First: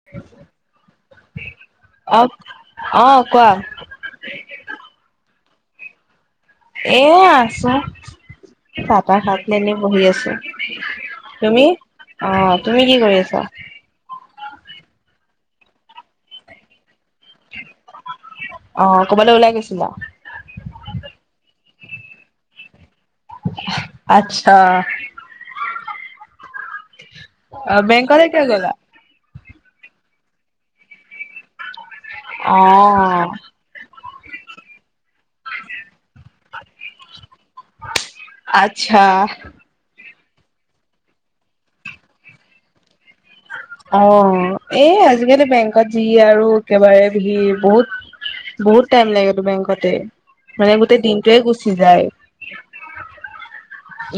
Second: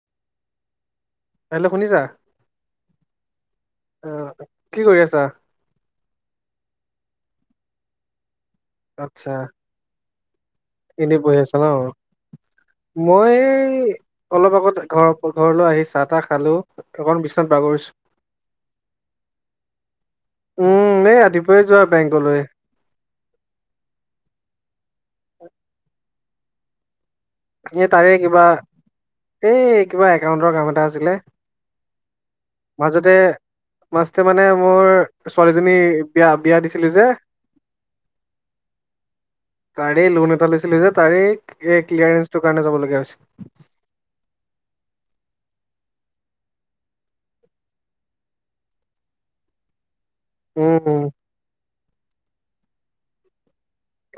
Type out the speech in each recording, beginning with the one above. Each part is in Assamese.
[inaudible] হেল্ল' শুনিছা অ অ কোৱা কি কৰি আছা? এ আছো চা তা খাই এনে বহি আছো। এনে বহি আছা তুমি ন' অ তুমি কি কৰি মই আছা অলপ আগত ঘৰ ঘৰলৈ আহি চাহ তাহ খালোঁ অকণ বিচনাত বাগৰিছো। অ'কবালো ওলাই গৈছিলা। উম এই ৰাতিপুৱাই যোৱা বেংকলৈ। আতচা হয়। অ তাৰে বেংকলে কিবা কিয় গ'লা? এই কিবা একাউন্টৰ কাম এটা আছিলে। অ মাজতে মাজতে মানে মোৰ ছোৱালীজনী বিয়া বিয়া দিছিলো যে। আটছা। তাৰে লোন এটা লৈছিলো যে। তাৰে এই ক্লিয়াৰেন্ঞ্চটোৰ কাৰণে যাবলগীয়া হৈছে। অ এই আজি-কালি বেংকত যি আৰু একেবাৰে ভিৰ, বহুত বহুত টাইম লাগেটো বেংকতে। মানে উম গোটেই উম দিনটোৱে গুচি যায়।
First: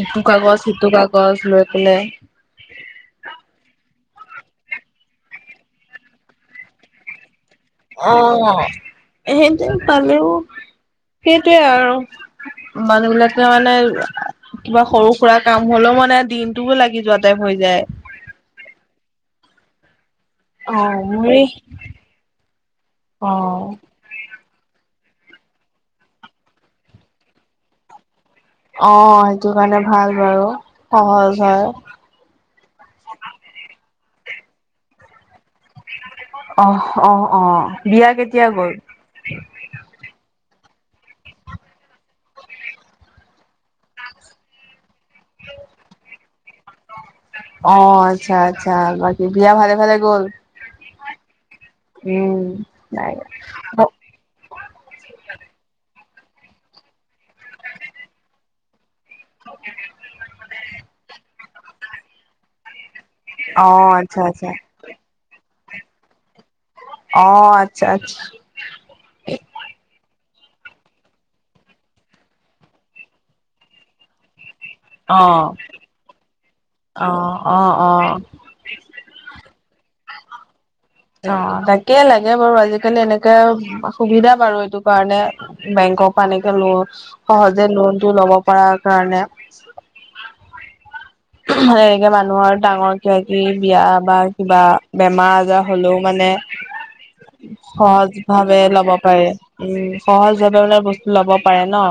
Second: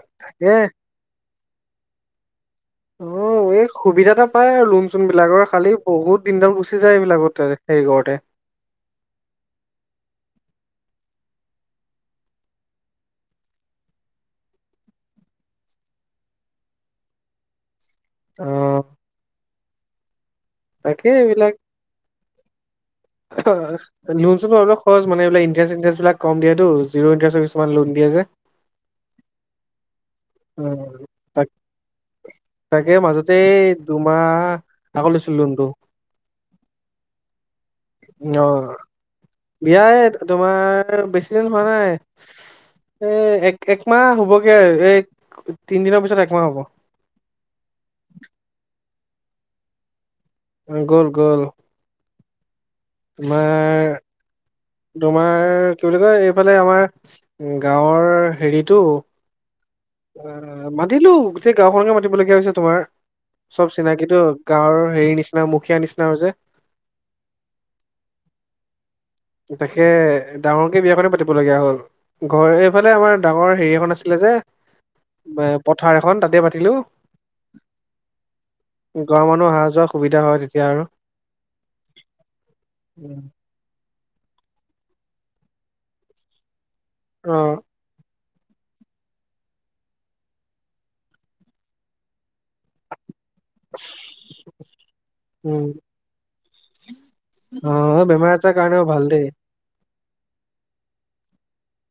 ইটো এ কাগজ, সিটো কাগজ গজ লৈ পেলাই অ এই সুবিধা এটা পাই আৰু লোন-চোন বিলাকৰ খালি বহুত দিনডাল গুচি যায় এইবিলাকতে। অ সেইটো পালেও সেইটোৱে আৰু। মানুহবিলাকে মানে কিবা সৰু-সুৰা কাম হ'লেও মানে দিনটো লাগি যোৱা টাইপ হৈ যায়। অ। অ তাকে মোৰে অ সেইটো লোন-চোন অলপ সহজ মানে এইবিলাক ইণ্টাৰেষ্ট চিণ্টাৰেষ্টবিলাক কম দিয়েটো। জিৰ' ইণ্টাৰেষ্টৰ কিছুমান লোন দিয়ে যে। অ সেইটো কাৰণে ভাল বাৰু, অ' সহজ তাক হয়। তাকে মাজতে দুমাহ আকৌ লৈছিলো লোনটো। অহ, অ, অ। বিয়া কেতিয়া অ গ'ল? বিয়া এ তোমাৰ বেছি দিন হোৱা নাই। এ এক একমাহ হ'বগে। এ তিনদিনৰ পিছত একমাহ হ'ব। অ আচ্ছা, আচ্ছা। বাকী বিয়া ভালে ভালে গ'ল? গ'ল, গ'ল। উম। নাই তোমাৰ তোমাৰ কি বুলি কয় এইফালে আমাৰ গাঁৱৰ হেৰিটো [unintelligible] অ মাতিলো গোটেই গাঁওখনকে মাতিবলগীয়া হৈছে তোমাৰ। অ চব চিনাকিটো আচ্ছা আচ্ছা গাঁৱৰ হেৰি নিচিনা মুখীয়া নিচিনা হৈছে। অ আচ্ছা, আচ্ছা। তাকে ডাঙৰকে বিয়াখনে পাতিবলগীয়া হ'ল। ঘৰ এইফালে আমাৰ ডাঙৰ হেৰি এখন আছিলে যে অ পথাৰ এখন তাতে পাতিলো। অ অ অ ঘৰৰ মানুহ অহা যোৱা সুবিধা হয় তেতিয়া আৰু। অ তাকে লাগে বাৰু আজি-কালি এনেকে সুবিধা বাৰু এইটো কাৰণে বেংকৰ পৰা এনেকে ল অ সহজে লোনটো ল'ব পৰা কাৰণে। [inaudible] মানে এনেকে মানুহৰ ডাঙৰ কিবা-কিবি বিয়া বা কিবা বেমাৰ আজাৰ উম হ'লেও মানে অ সহজ বেমাৰ আজাৰ ভাৱে কাৰণেও ল'ব ভাল দেই পাৰে, উম সহজ ভাৱে মানে বস্তু লব পাৰে ন।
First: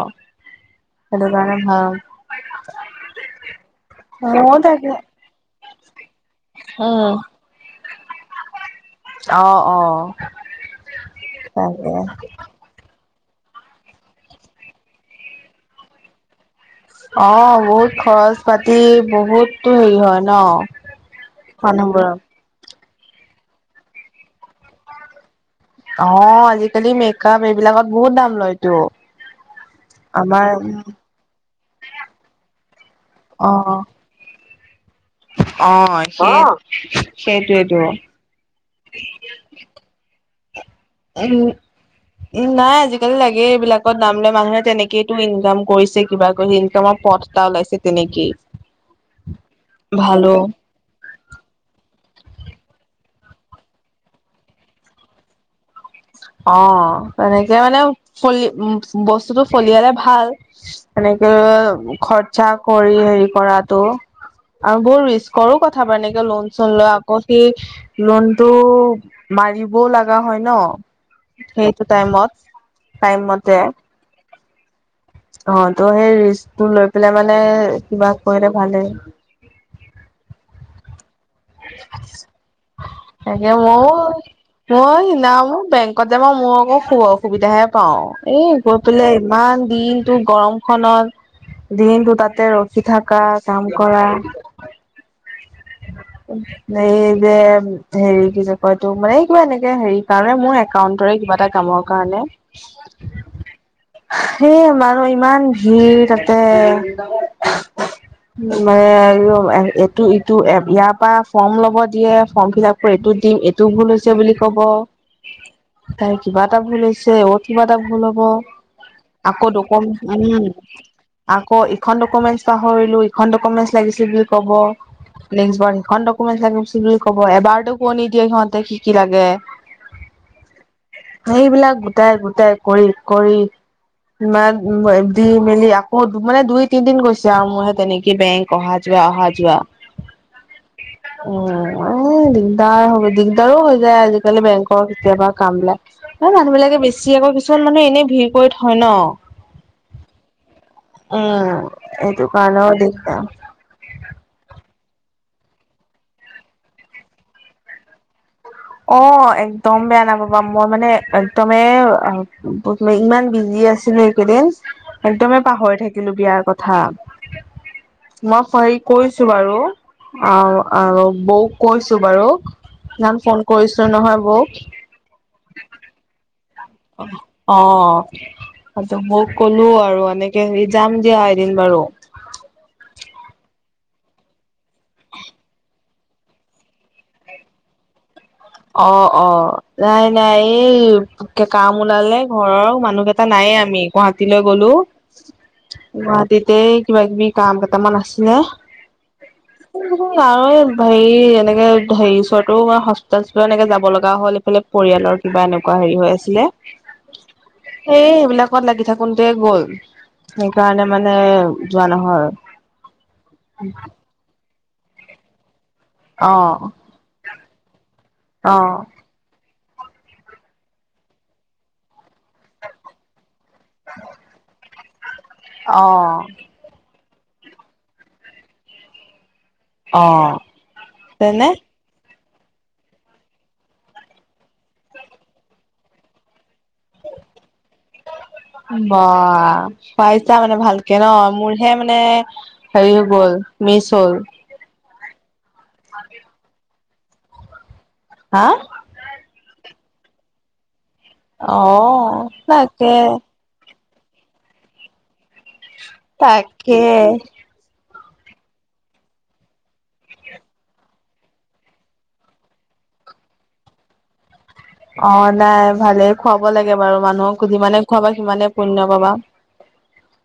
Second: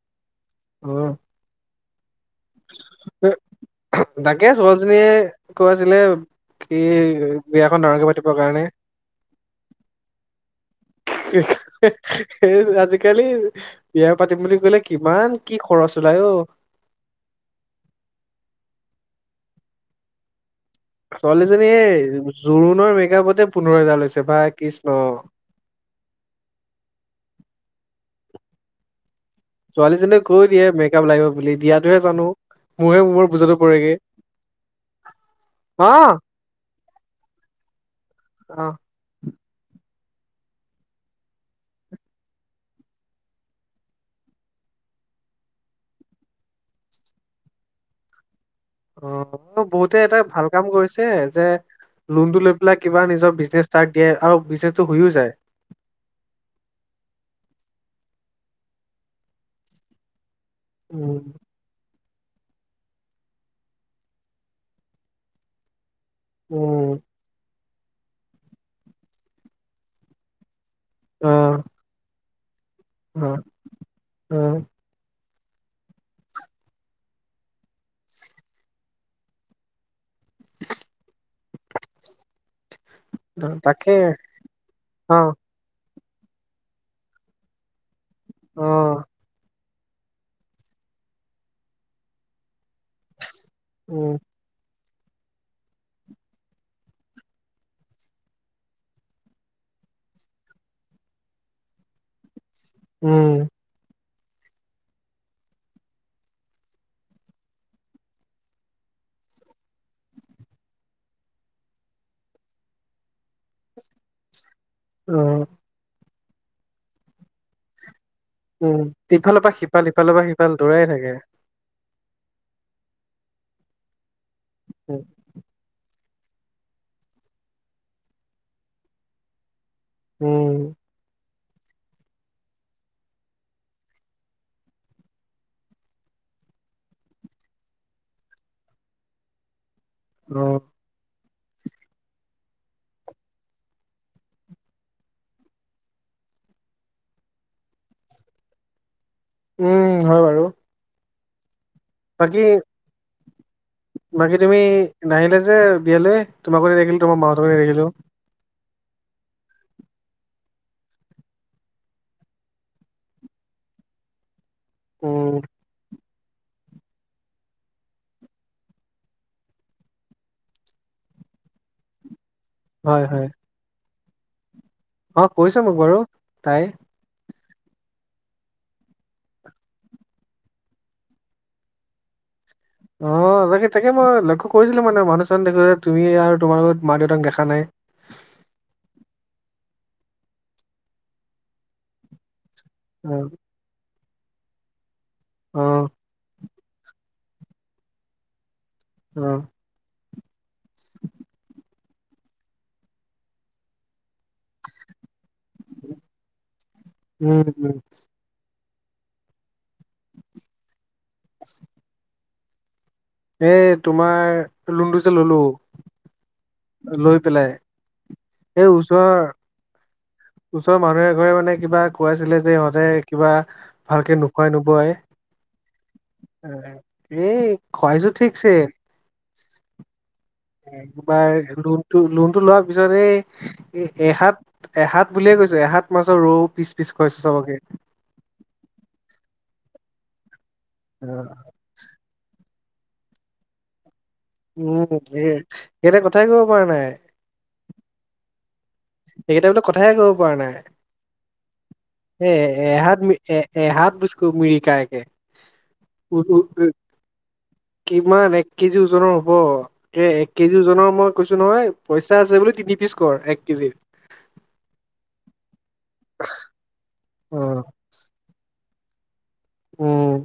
অ। সেইটো কাৰণে ভাল। তাকে ছোৱালীজনীয়ে কৈ আছিলে কি উম বিয়াখন ডাঙৰকে পাতিবৰ কাৰণে। অ, অ। তাকে [unintelligible] আজি-কালি বিয়া পাতিম বুলি ক'লে কিমান কি খৰচ ওলাই ঔ। অ বহুত খৰচ পাতি, বহুতো হেৰি হয় ন? ছোৱালীজনী এই মানুহবোৰৰ জোৰোণৰ মেকআপতে পোন্ধৰ হেজাৰ লৈছে ভাই কৃষ্ণ। অ আজিকালি মেকআপ এইবিলাকত বহুত দাম লয়তো। ছোৱালীজনীয়েক আমাৰ কৈ দিয়ে মেকআপ লাগিব বুলি দিয়টোহে জানো, মোৰহে ম মোৰ বুজাতো অ', পৰেগে। অ [unintelligible] সেই সেইটোৱেতো। অ। [unintelligible] নাই আজিকালি লাগে এইবিলাকত নাম ললে মানুহে তেনেকেইটো ইনকাম কৰিছে, কিবা কৰি ইনকামৰ পথ টা ওলাইছে তেনেকেই। অ বহুতে এটা ভালো ভাল কাম কৰিছে যে লোনটো লৈ পেলাই কিবা নিজৰ বিজনেছ ষ্টাৰ্ট দিয়ে আৰু বিজনেচটো হয়ো যায়। অ তেনেকে মানে ফল উ বস্তুটো ফলিয়ালে ভাল। এনেকে উম খৰচা কৰি হেৰি কৰাতটো আৰু বহুত ৰিচ কৰো [unintelligible] এনেকে লোন চোন লৈ উম আকৌ সি লোনতটো মাৰিবও লগা হয় ন। অ সেইটো টাইমত টাইম মতে। অ। অ ত' সেই ৰিস্কটো লৈ পেলাই মানে কিবা কৰিলে ভালেই। [inaudible] তাকে মই-মই স অ নাম বেংক কত যাব মই মোৰ আকৌ অসুবিধাহে পাও, এই অ গৈ পেলাই ইমান দিনটো গৰম খনত দিনতটো তাতে ৰখি থকা কাম কৰা৷ উম এই যে হেৰি কি যে কয়তটো মানে এই কিবা এনেকে হেৰি কাৰণে মোৰ একাউণ্টৰে কিবা এটা কামৰ কাৰনে। উম। সেই আমাৰো ইমান ভিৰ তাতে। মানে অ এইটো ইটো এ ইয়াত তা ফৰ্ম লব দিয়ে,, ফৰ্ম ফিল আপ কৰি এইটো দিম এইটো ভুল হৈছে বুলি কব। অ। তাই কিবা এটা ভুল হৈছে ও কিবা এটা ভুল হ'ব। উম ইফালৰ আকৌ পৰা [unintelligible] সিফাল সিফালৰ পৰা উম্ সিফাল দৌৰাই থাকে। আকৌ অ ইখন ডকুমেন্টছ পাহৰিলো ইখন ডকুমেন্ট লাগিছিল বুলি ক'ব উম নেক্স বাৰ। খন ডকুমেণ্ট লাগে বুলি কব এবাৰতো কৈ নিদিয়ে সিহঁতে কি কি লাগে। উম। সেইবিলাক গোটাই-গোটাই কৰি-কৰি মান দি মেলি আকৌ মানে দুই তিনদিন গৈছে আও মোৰ, সেই তেনেকেই বেংক অহা যোৱা অহা যোৱা। অ। উম, এ দিগদাৰ হ'ব দিগদাৰো হৈ যায় আজিকালি বেংকৰ কেতিয়াবা কাম বিলাক৷ ন মানুহবিলাকে বেছি আকৌ কিছুমান মানুহে এনে ভিৰ কৰি থয় ন? উম হয় বাৰু। উম এইটো বাকী কালও দিগদাৰ। বাকী তুমি নাহিলে যে বিয়ালৈ? তোমাক ক ৰাখিলো তোমাৰ মাহঁতৰ ৰাখিলোঁ। অ একদম বেয়া নাপাবা, মই মানে একদমেই আ ব ইমান বিজি আছিলো একেইদিন, উম একদমেই পাহৰি থাকিলো বিয়াৰ কথা। মই হেৰি কৈছো বাৰু। আও আৰু বৌক কৈছো বাৰু, হয় ইমান হয় ফোন কৰিছো নহয় বৌক। অ কৈছ মোক বাৰু তাই। অ। মই ক'লো আৰু এনেকে হেৰি যাম দিয়া এদিন বাৰু। অঁ তাকে তাকে মই লক্ষ্য কৰিছিলোঁ মানে মানুহজন দেখ যে তুমি আৰু তোমাৰ লগত মা - দেউতাক দেখা নাই। অ অ, নাই নাই এই কাম ওলালে ঘৰৰ। মানুহক অ এটা নাই আমি গুৱাহাটীলৈ গলো, অ গুৱাহাটীত তে কিবা - কিবি কাম কেইটামান আছিলে। অহ। আৰু এই হেৰি এনেকে হেৰি ওচৰতটো মই হস তাৰপিছত এনেকে যাব লগা হ'ল, এইফালে পৰিয়ালৰ কিবা এনেকুৱা হেৰি হৈ আছিলে, উম উম সেই - সেইবিলাক লগত লাগি থাকোনতে গ'ল সেইকাৰণে মানে যোৱা নহয় আৰু। এ তোমাৰ লুণ্ড চ ললো অ', লৈ পেলাই, সেই অ', ওচৰৰ ওচৰৰ মানুহ এ ঘৰে মানে কিবা খুৱাইছিলে যে ইহঁতে, কিবা ভালকে নোখোৱাই নোবোৱাই। অ। এই খুৱাইছো ঠিকছে। অ। একবাৰ তেনে লোনটো - লোনটো লোৱাৰ পিছত এই এ এহাত এহাত বুলিয়ে কৈছো, এহাত মাছৰ ৰৌ পিচ পিচ খুৱাইছো চবকে। বা! খুৱাইছা মানে ভালকে ন মোৰ হে মানে হেৰি হৈ গ'ল মিচ হ'ল। উম এ সেইতে কথাই কব পৰা নাই। হা! সেইকেইটা বোলে কথাই কব পৰা নাই। অ এ তাকে এহাত এ এ হাত বুসকো মিৰিকাইকে উ উ তাকে কিমান এক কেজি ওজনৰ হ'ব? এ এক কেজি ওজনৰ মই কৈছো নহয় পইচা আছে বুলি, তিনি পিচ কৰ এক কেজি। অঁ নাই ভালেই খুৱাব লাগে বাৰু মানুহক। অ' যিমানে খোৱাবা সিমানে পুণ্য পাবা। উম।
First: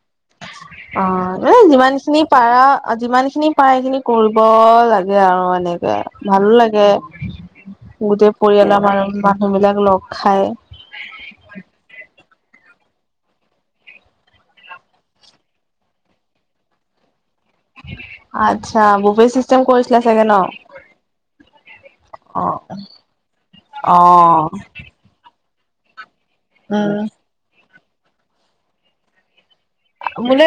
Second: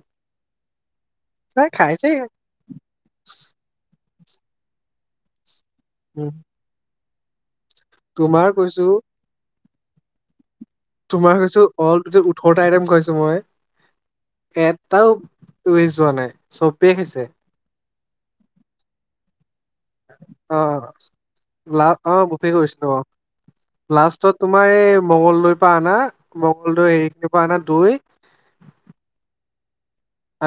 অঁ ন তাই যিমান খাইছে খিনি পাৰা আ যিমানখিনি পায় সেইখিনি কৰিব লাগে আৰু এনেকে উম ভালো লাগে। গোটেই তোমাৰ পৰিয়ালৰ কৈছো মানুহ - মানুহবিলাক লগ খাই৷ তোমাৰ কৈছো অল টটেল ওঠৰটা আইটেম খুৱাইছো মই এটাও ৱেষ্ট যোৱা নাই চবে খাইছে। আচ্ছা বফে চিষ্টেম কৰি অ অ, লা অ বফে কৰিছিলো অ, অ লাষ্টত তোমাৰ এই মঙলদৈৰ পৰা আনা, মঙলদৈ উম সেইখিনিৰ পৰা আনা দৈ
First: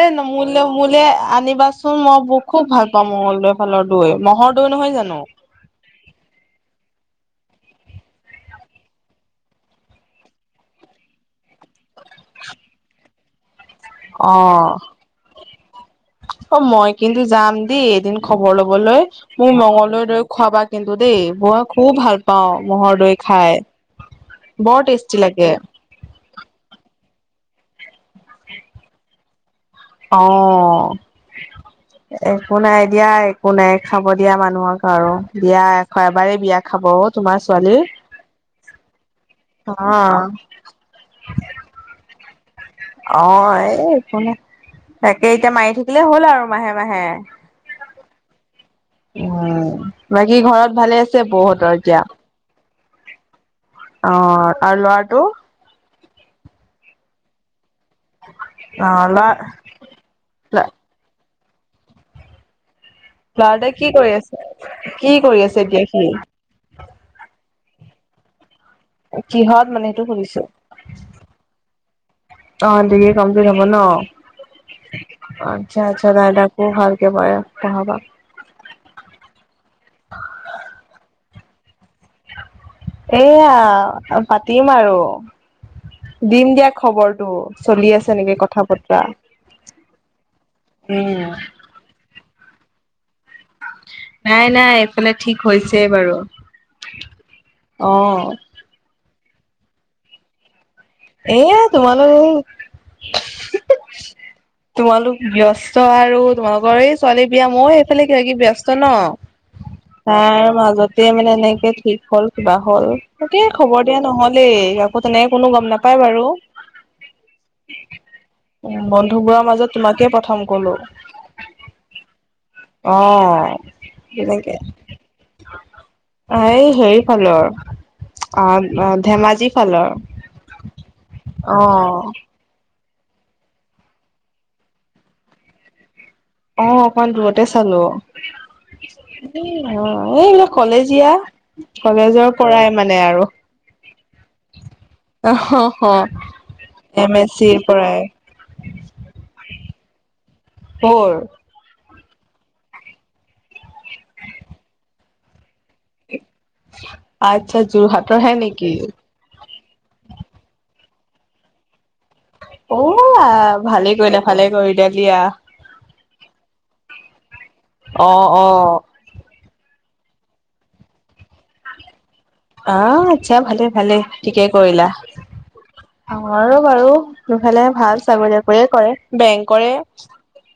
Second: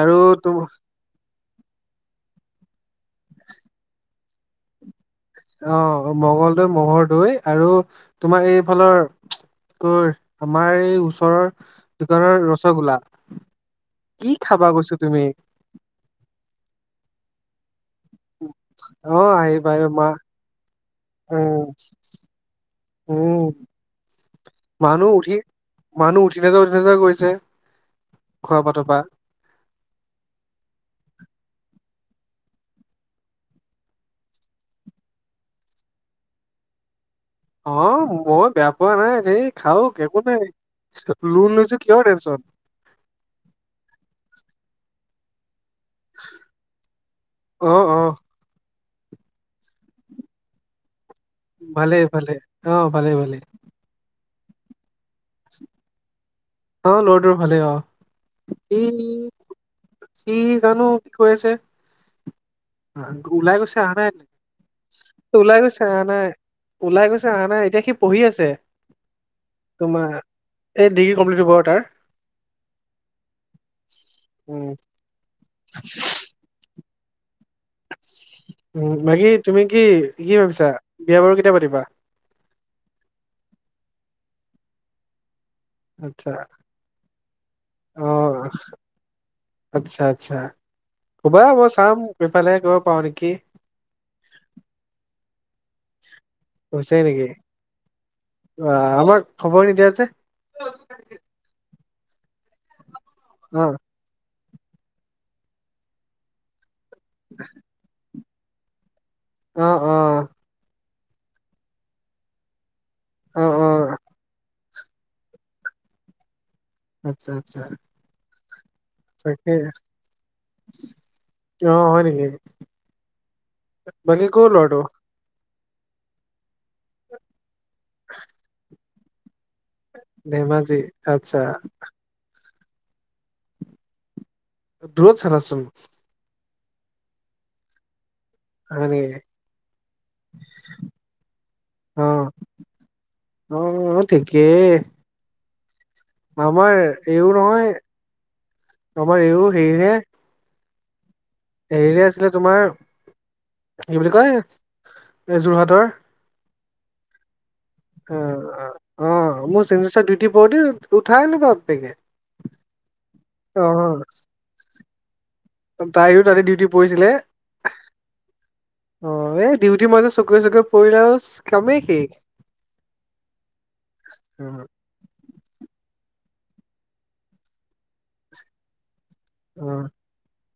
আৰু তোম আনিবাচোন মই ব খুব ভাল পাওঁ মঙ্গলদৈৰ ফালৰ দৈ। মহৰ দৈ নহয় জানো? অঁ মংগলদৈৰ মহৰ দৈ আৰু তোমাৰ এইফালৰ কৰ আমাৰ এই ওচৰৰ দোকানৰ ৰসগোল্লা। কি খাবা অঁ। কৈছো তুমি অঁ মই কিন্তু যাম দেই এদিন খবৰ লবলৈ। অ মোৰ আহিবা আহিবা মঙ্লদৈ মা দৈ খোৱাবা কিন্তু দেই। মই উম খুব ভাল পাওঁ ম'হৰ দৈ খাই। উম বৰ মানুহ টেষ্টি উঠি লাগে। মানুহ উঠি নাযাও উঠি নাযাও কৰিছে খোৱা পাত পা৷ অঁ। একো নাই দিয়া একো নাই খাব দিয়া মানুহক আৰু। বিয়া এশ এবাৰেই বিয়া খাব অ! তোমাৰ ছোৱালীৰ অঁ মই বেয়া পোৱা নাই। হেই অ খাৱক একো নাই, লোন লৈছো কিয় টেনচন। অঁ এই সোনে তাকে এতিয়া মাৰি থাকিলে হ'ল আৰু মাহে-মাহে। অঁ। উম বাকী ঘৰত ভালে আছে? বৌহঁতৰ এতিয়া? ভালে- ভালে অ, ভালে- ভালে। অ, তাৰ ল'ৰাটো অ, লৰাটোৰ ভালেই আও অ', ই ল'ৰা সি জানো কি কৰি আছে? [unintelligible] ওলাই ল'ৰাটোৱে গৈছে কি আহা কৰি নাই আছে? কি অ, কৰি আছে ওলাই গৈছে এতিয়া আহা সি? নাই। ওলাই গৈছে আহা নাই এতিয়া সি পঢ়ি আছে। কিহত মানে সেইটো তোমাৰ সুধিছো? এই ডিগ্ৰী কমপ্লিট হ'ব আৰু তাৰ অ, ডিগ্ৰী কমপ্লিত হব ন'। উম আচ্ছা- আচ্ছা দাদাকো ভালকে [unintelligible] দেখাবা। উম, বাকী তুমি কি- কি ভাবিছা বিয়া বাৰু কেতিয়া পাতিবা? এয়া অ, পাতিম আৰু। আচ্ছা দিম দিয়া খবৰটো চলি অ আছে নেকি কথা বতৰা? আচ্ছা -আচ্ছা উম। ক'বা মই চাম সিফালে গৈ পাওঁ নেকি। নাই- নাই এইফালে ঠিক হৈছেই বাৰু অ। বাহ, আমাক খবৰ নিদিয়া যে? এয়া তোমালোক অ', তোমালোক ব্যস্ত আৰু তোমালোকৰ এই ছোৱালী বিয়া মই ইফালে কিবা- কিবি ব্যস্ত ন' অ', অ', তাৰ মাজত তে মানে এনেকে ঠিক হ'ল কিবা হল তাকেই অ', খবৰ অ', দিয়া নহলেই আকৌ তেনেকে কোনো গম নাপ পায় বাৰু। আচ্ছা-আচ্ছা [unintelligible] অ, মন তাকে অ, হয় নেকি? অ, বাকী ক'ৰ হেনেকে। ল'ৰাটো? অ, এই হেৰি ফালৰ অ', অ', ধেমাজি। ফালৰ ধেমাজি আচ্ছা, অ', দূৰত চালা চোন? অ', অকমান দূৰতে চালো। হয় নেকি? [unintelligible] এ এইবিলাক অ', কলেজীয়া-কলেজৰ পৰাই মানে আৰু। অ, ঠিকেই। অহ, হ - হ। আমাৰ এইও নহয়, আমাৰ এইও হেৰীৰহে। ক'ৰ? হেৰীৰে আছিলে তোমাৰ কি বুলি কয় এই যোৰহাটৰ। আচ্ছা যোৰহাটৰ হে অ', নেকি? অ, মোৰ চিগনেচাৰ দিত [unintelligible] উঠাই আনো বাপ্পেকে। ঔ আ, ভালে কৰিলা -ভালে কৰিলা দিয়া। তাইৰো তাতে ডিউটি পৰিছিলে অ', অ', অ, এই ডিউটি মই যে চকুৱে -চকুৱে পৰিলে আওচ কামেই শেষ। আহ, আচ্ছা ভালে- ভালে ঠিকে অ', কৰিলা। আমাৰো বাৰু দুফালে ভাল চাকৰি তাকৰিয়ে কৰে। বেংকৰে অ',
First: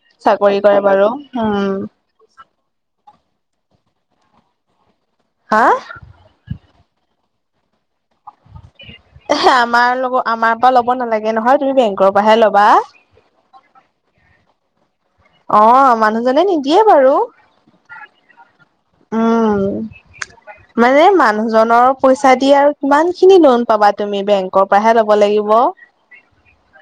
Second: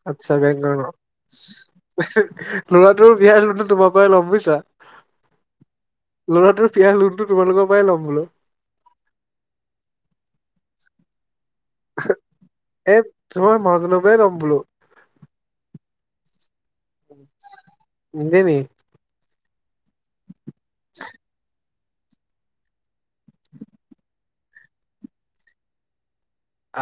আচ্ছা চাকৰি বেংগলৰ কৰে বাৰু উম। [unintelligible] ল'ৰাটোৰ বিয়াই লোনটো তোমাৰ পৰাই লম বুইছা? হা? ল'ৰাটোৰ পিয়াৰ লোনটো তোমালোকৰ পৰাই ল'ম বোলো। [unintelligible] আমাৰ লব আমাৰ পা ল'ব নালাগে নহয় তুমি বেংকৰ পৰাহে ল'বা? এ তোমাৰ মাহাজনৰ পৰাই লম বোলো। অ মানুহজনে নিদিয়ে বাৰু। নিদিয়ে নি? উম মানে মানুহজনৰ- পইচা দি আৰু কিমান খিনি লোন পাবা তুমি বেংকৰ পৰাহে ল'ব লাগিব।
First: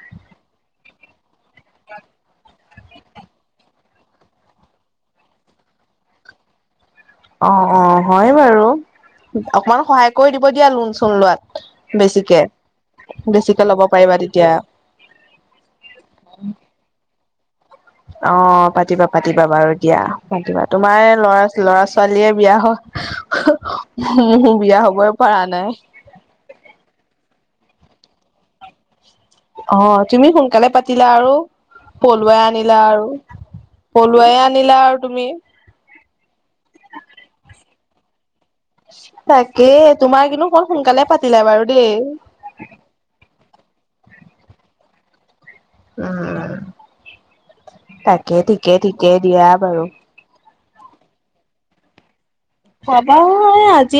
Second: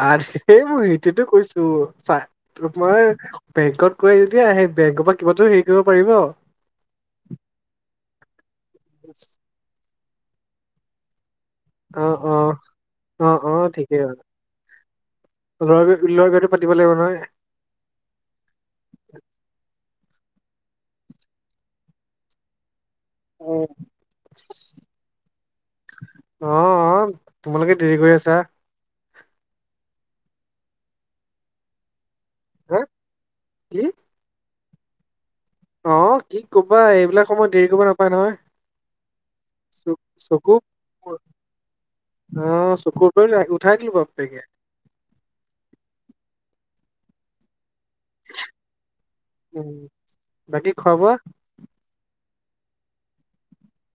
আৰে মোৰ সিটোতো কৈছো চাই - তোমাৰ বেংকত কৈ যেতিয়া সেই বেংকৰ পৰা কিবা হেৰি কৰিব পাৰিব। অ অ হয় বাৰু অকমান সহায় কৰি দিব দিয়া লোন চোন লোৱাত। অ', অ', অ', বেছিকে-বেছিকে ল'ব পাৰিবা তেতিয়া। [unintelligible] পাতি লাগিব নহয়৷ অ পাতিবা-পাতিবা বাৰু দিয়া পাতিবা তোমাৰ ল'ৰা ল'ৰা ছোৱালীয়ে বিয়া অ', হয়। মোৰ বিয়া হবই পৰা নাই। অ-অ তোমালোকে দেৰি কৰি আছা৷ অ তুমি সোনকালে পাতিলা, আৰু পলুৱাই আনিলা হা আৰু পলো- কি? পলোৱাই আনিলা আৰু তুমি। অ কি কবা এইবিলাক সময় দেৰি কৰিব নাপায় নহয়। তাকে চ তোমাৰ কিন্তু চকু বহুত সোনকালে পাতিলো বাৰু দেই। অ চকুৰ পৰিল উঠাই দিলো বাপেকে। উম তাকে ঠিকে - ঠিকে দিয়া উম বাৰু। বাকী খোৱা বোৱা? [unintelligible] আজি-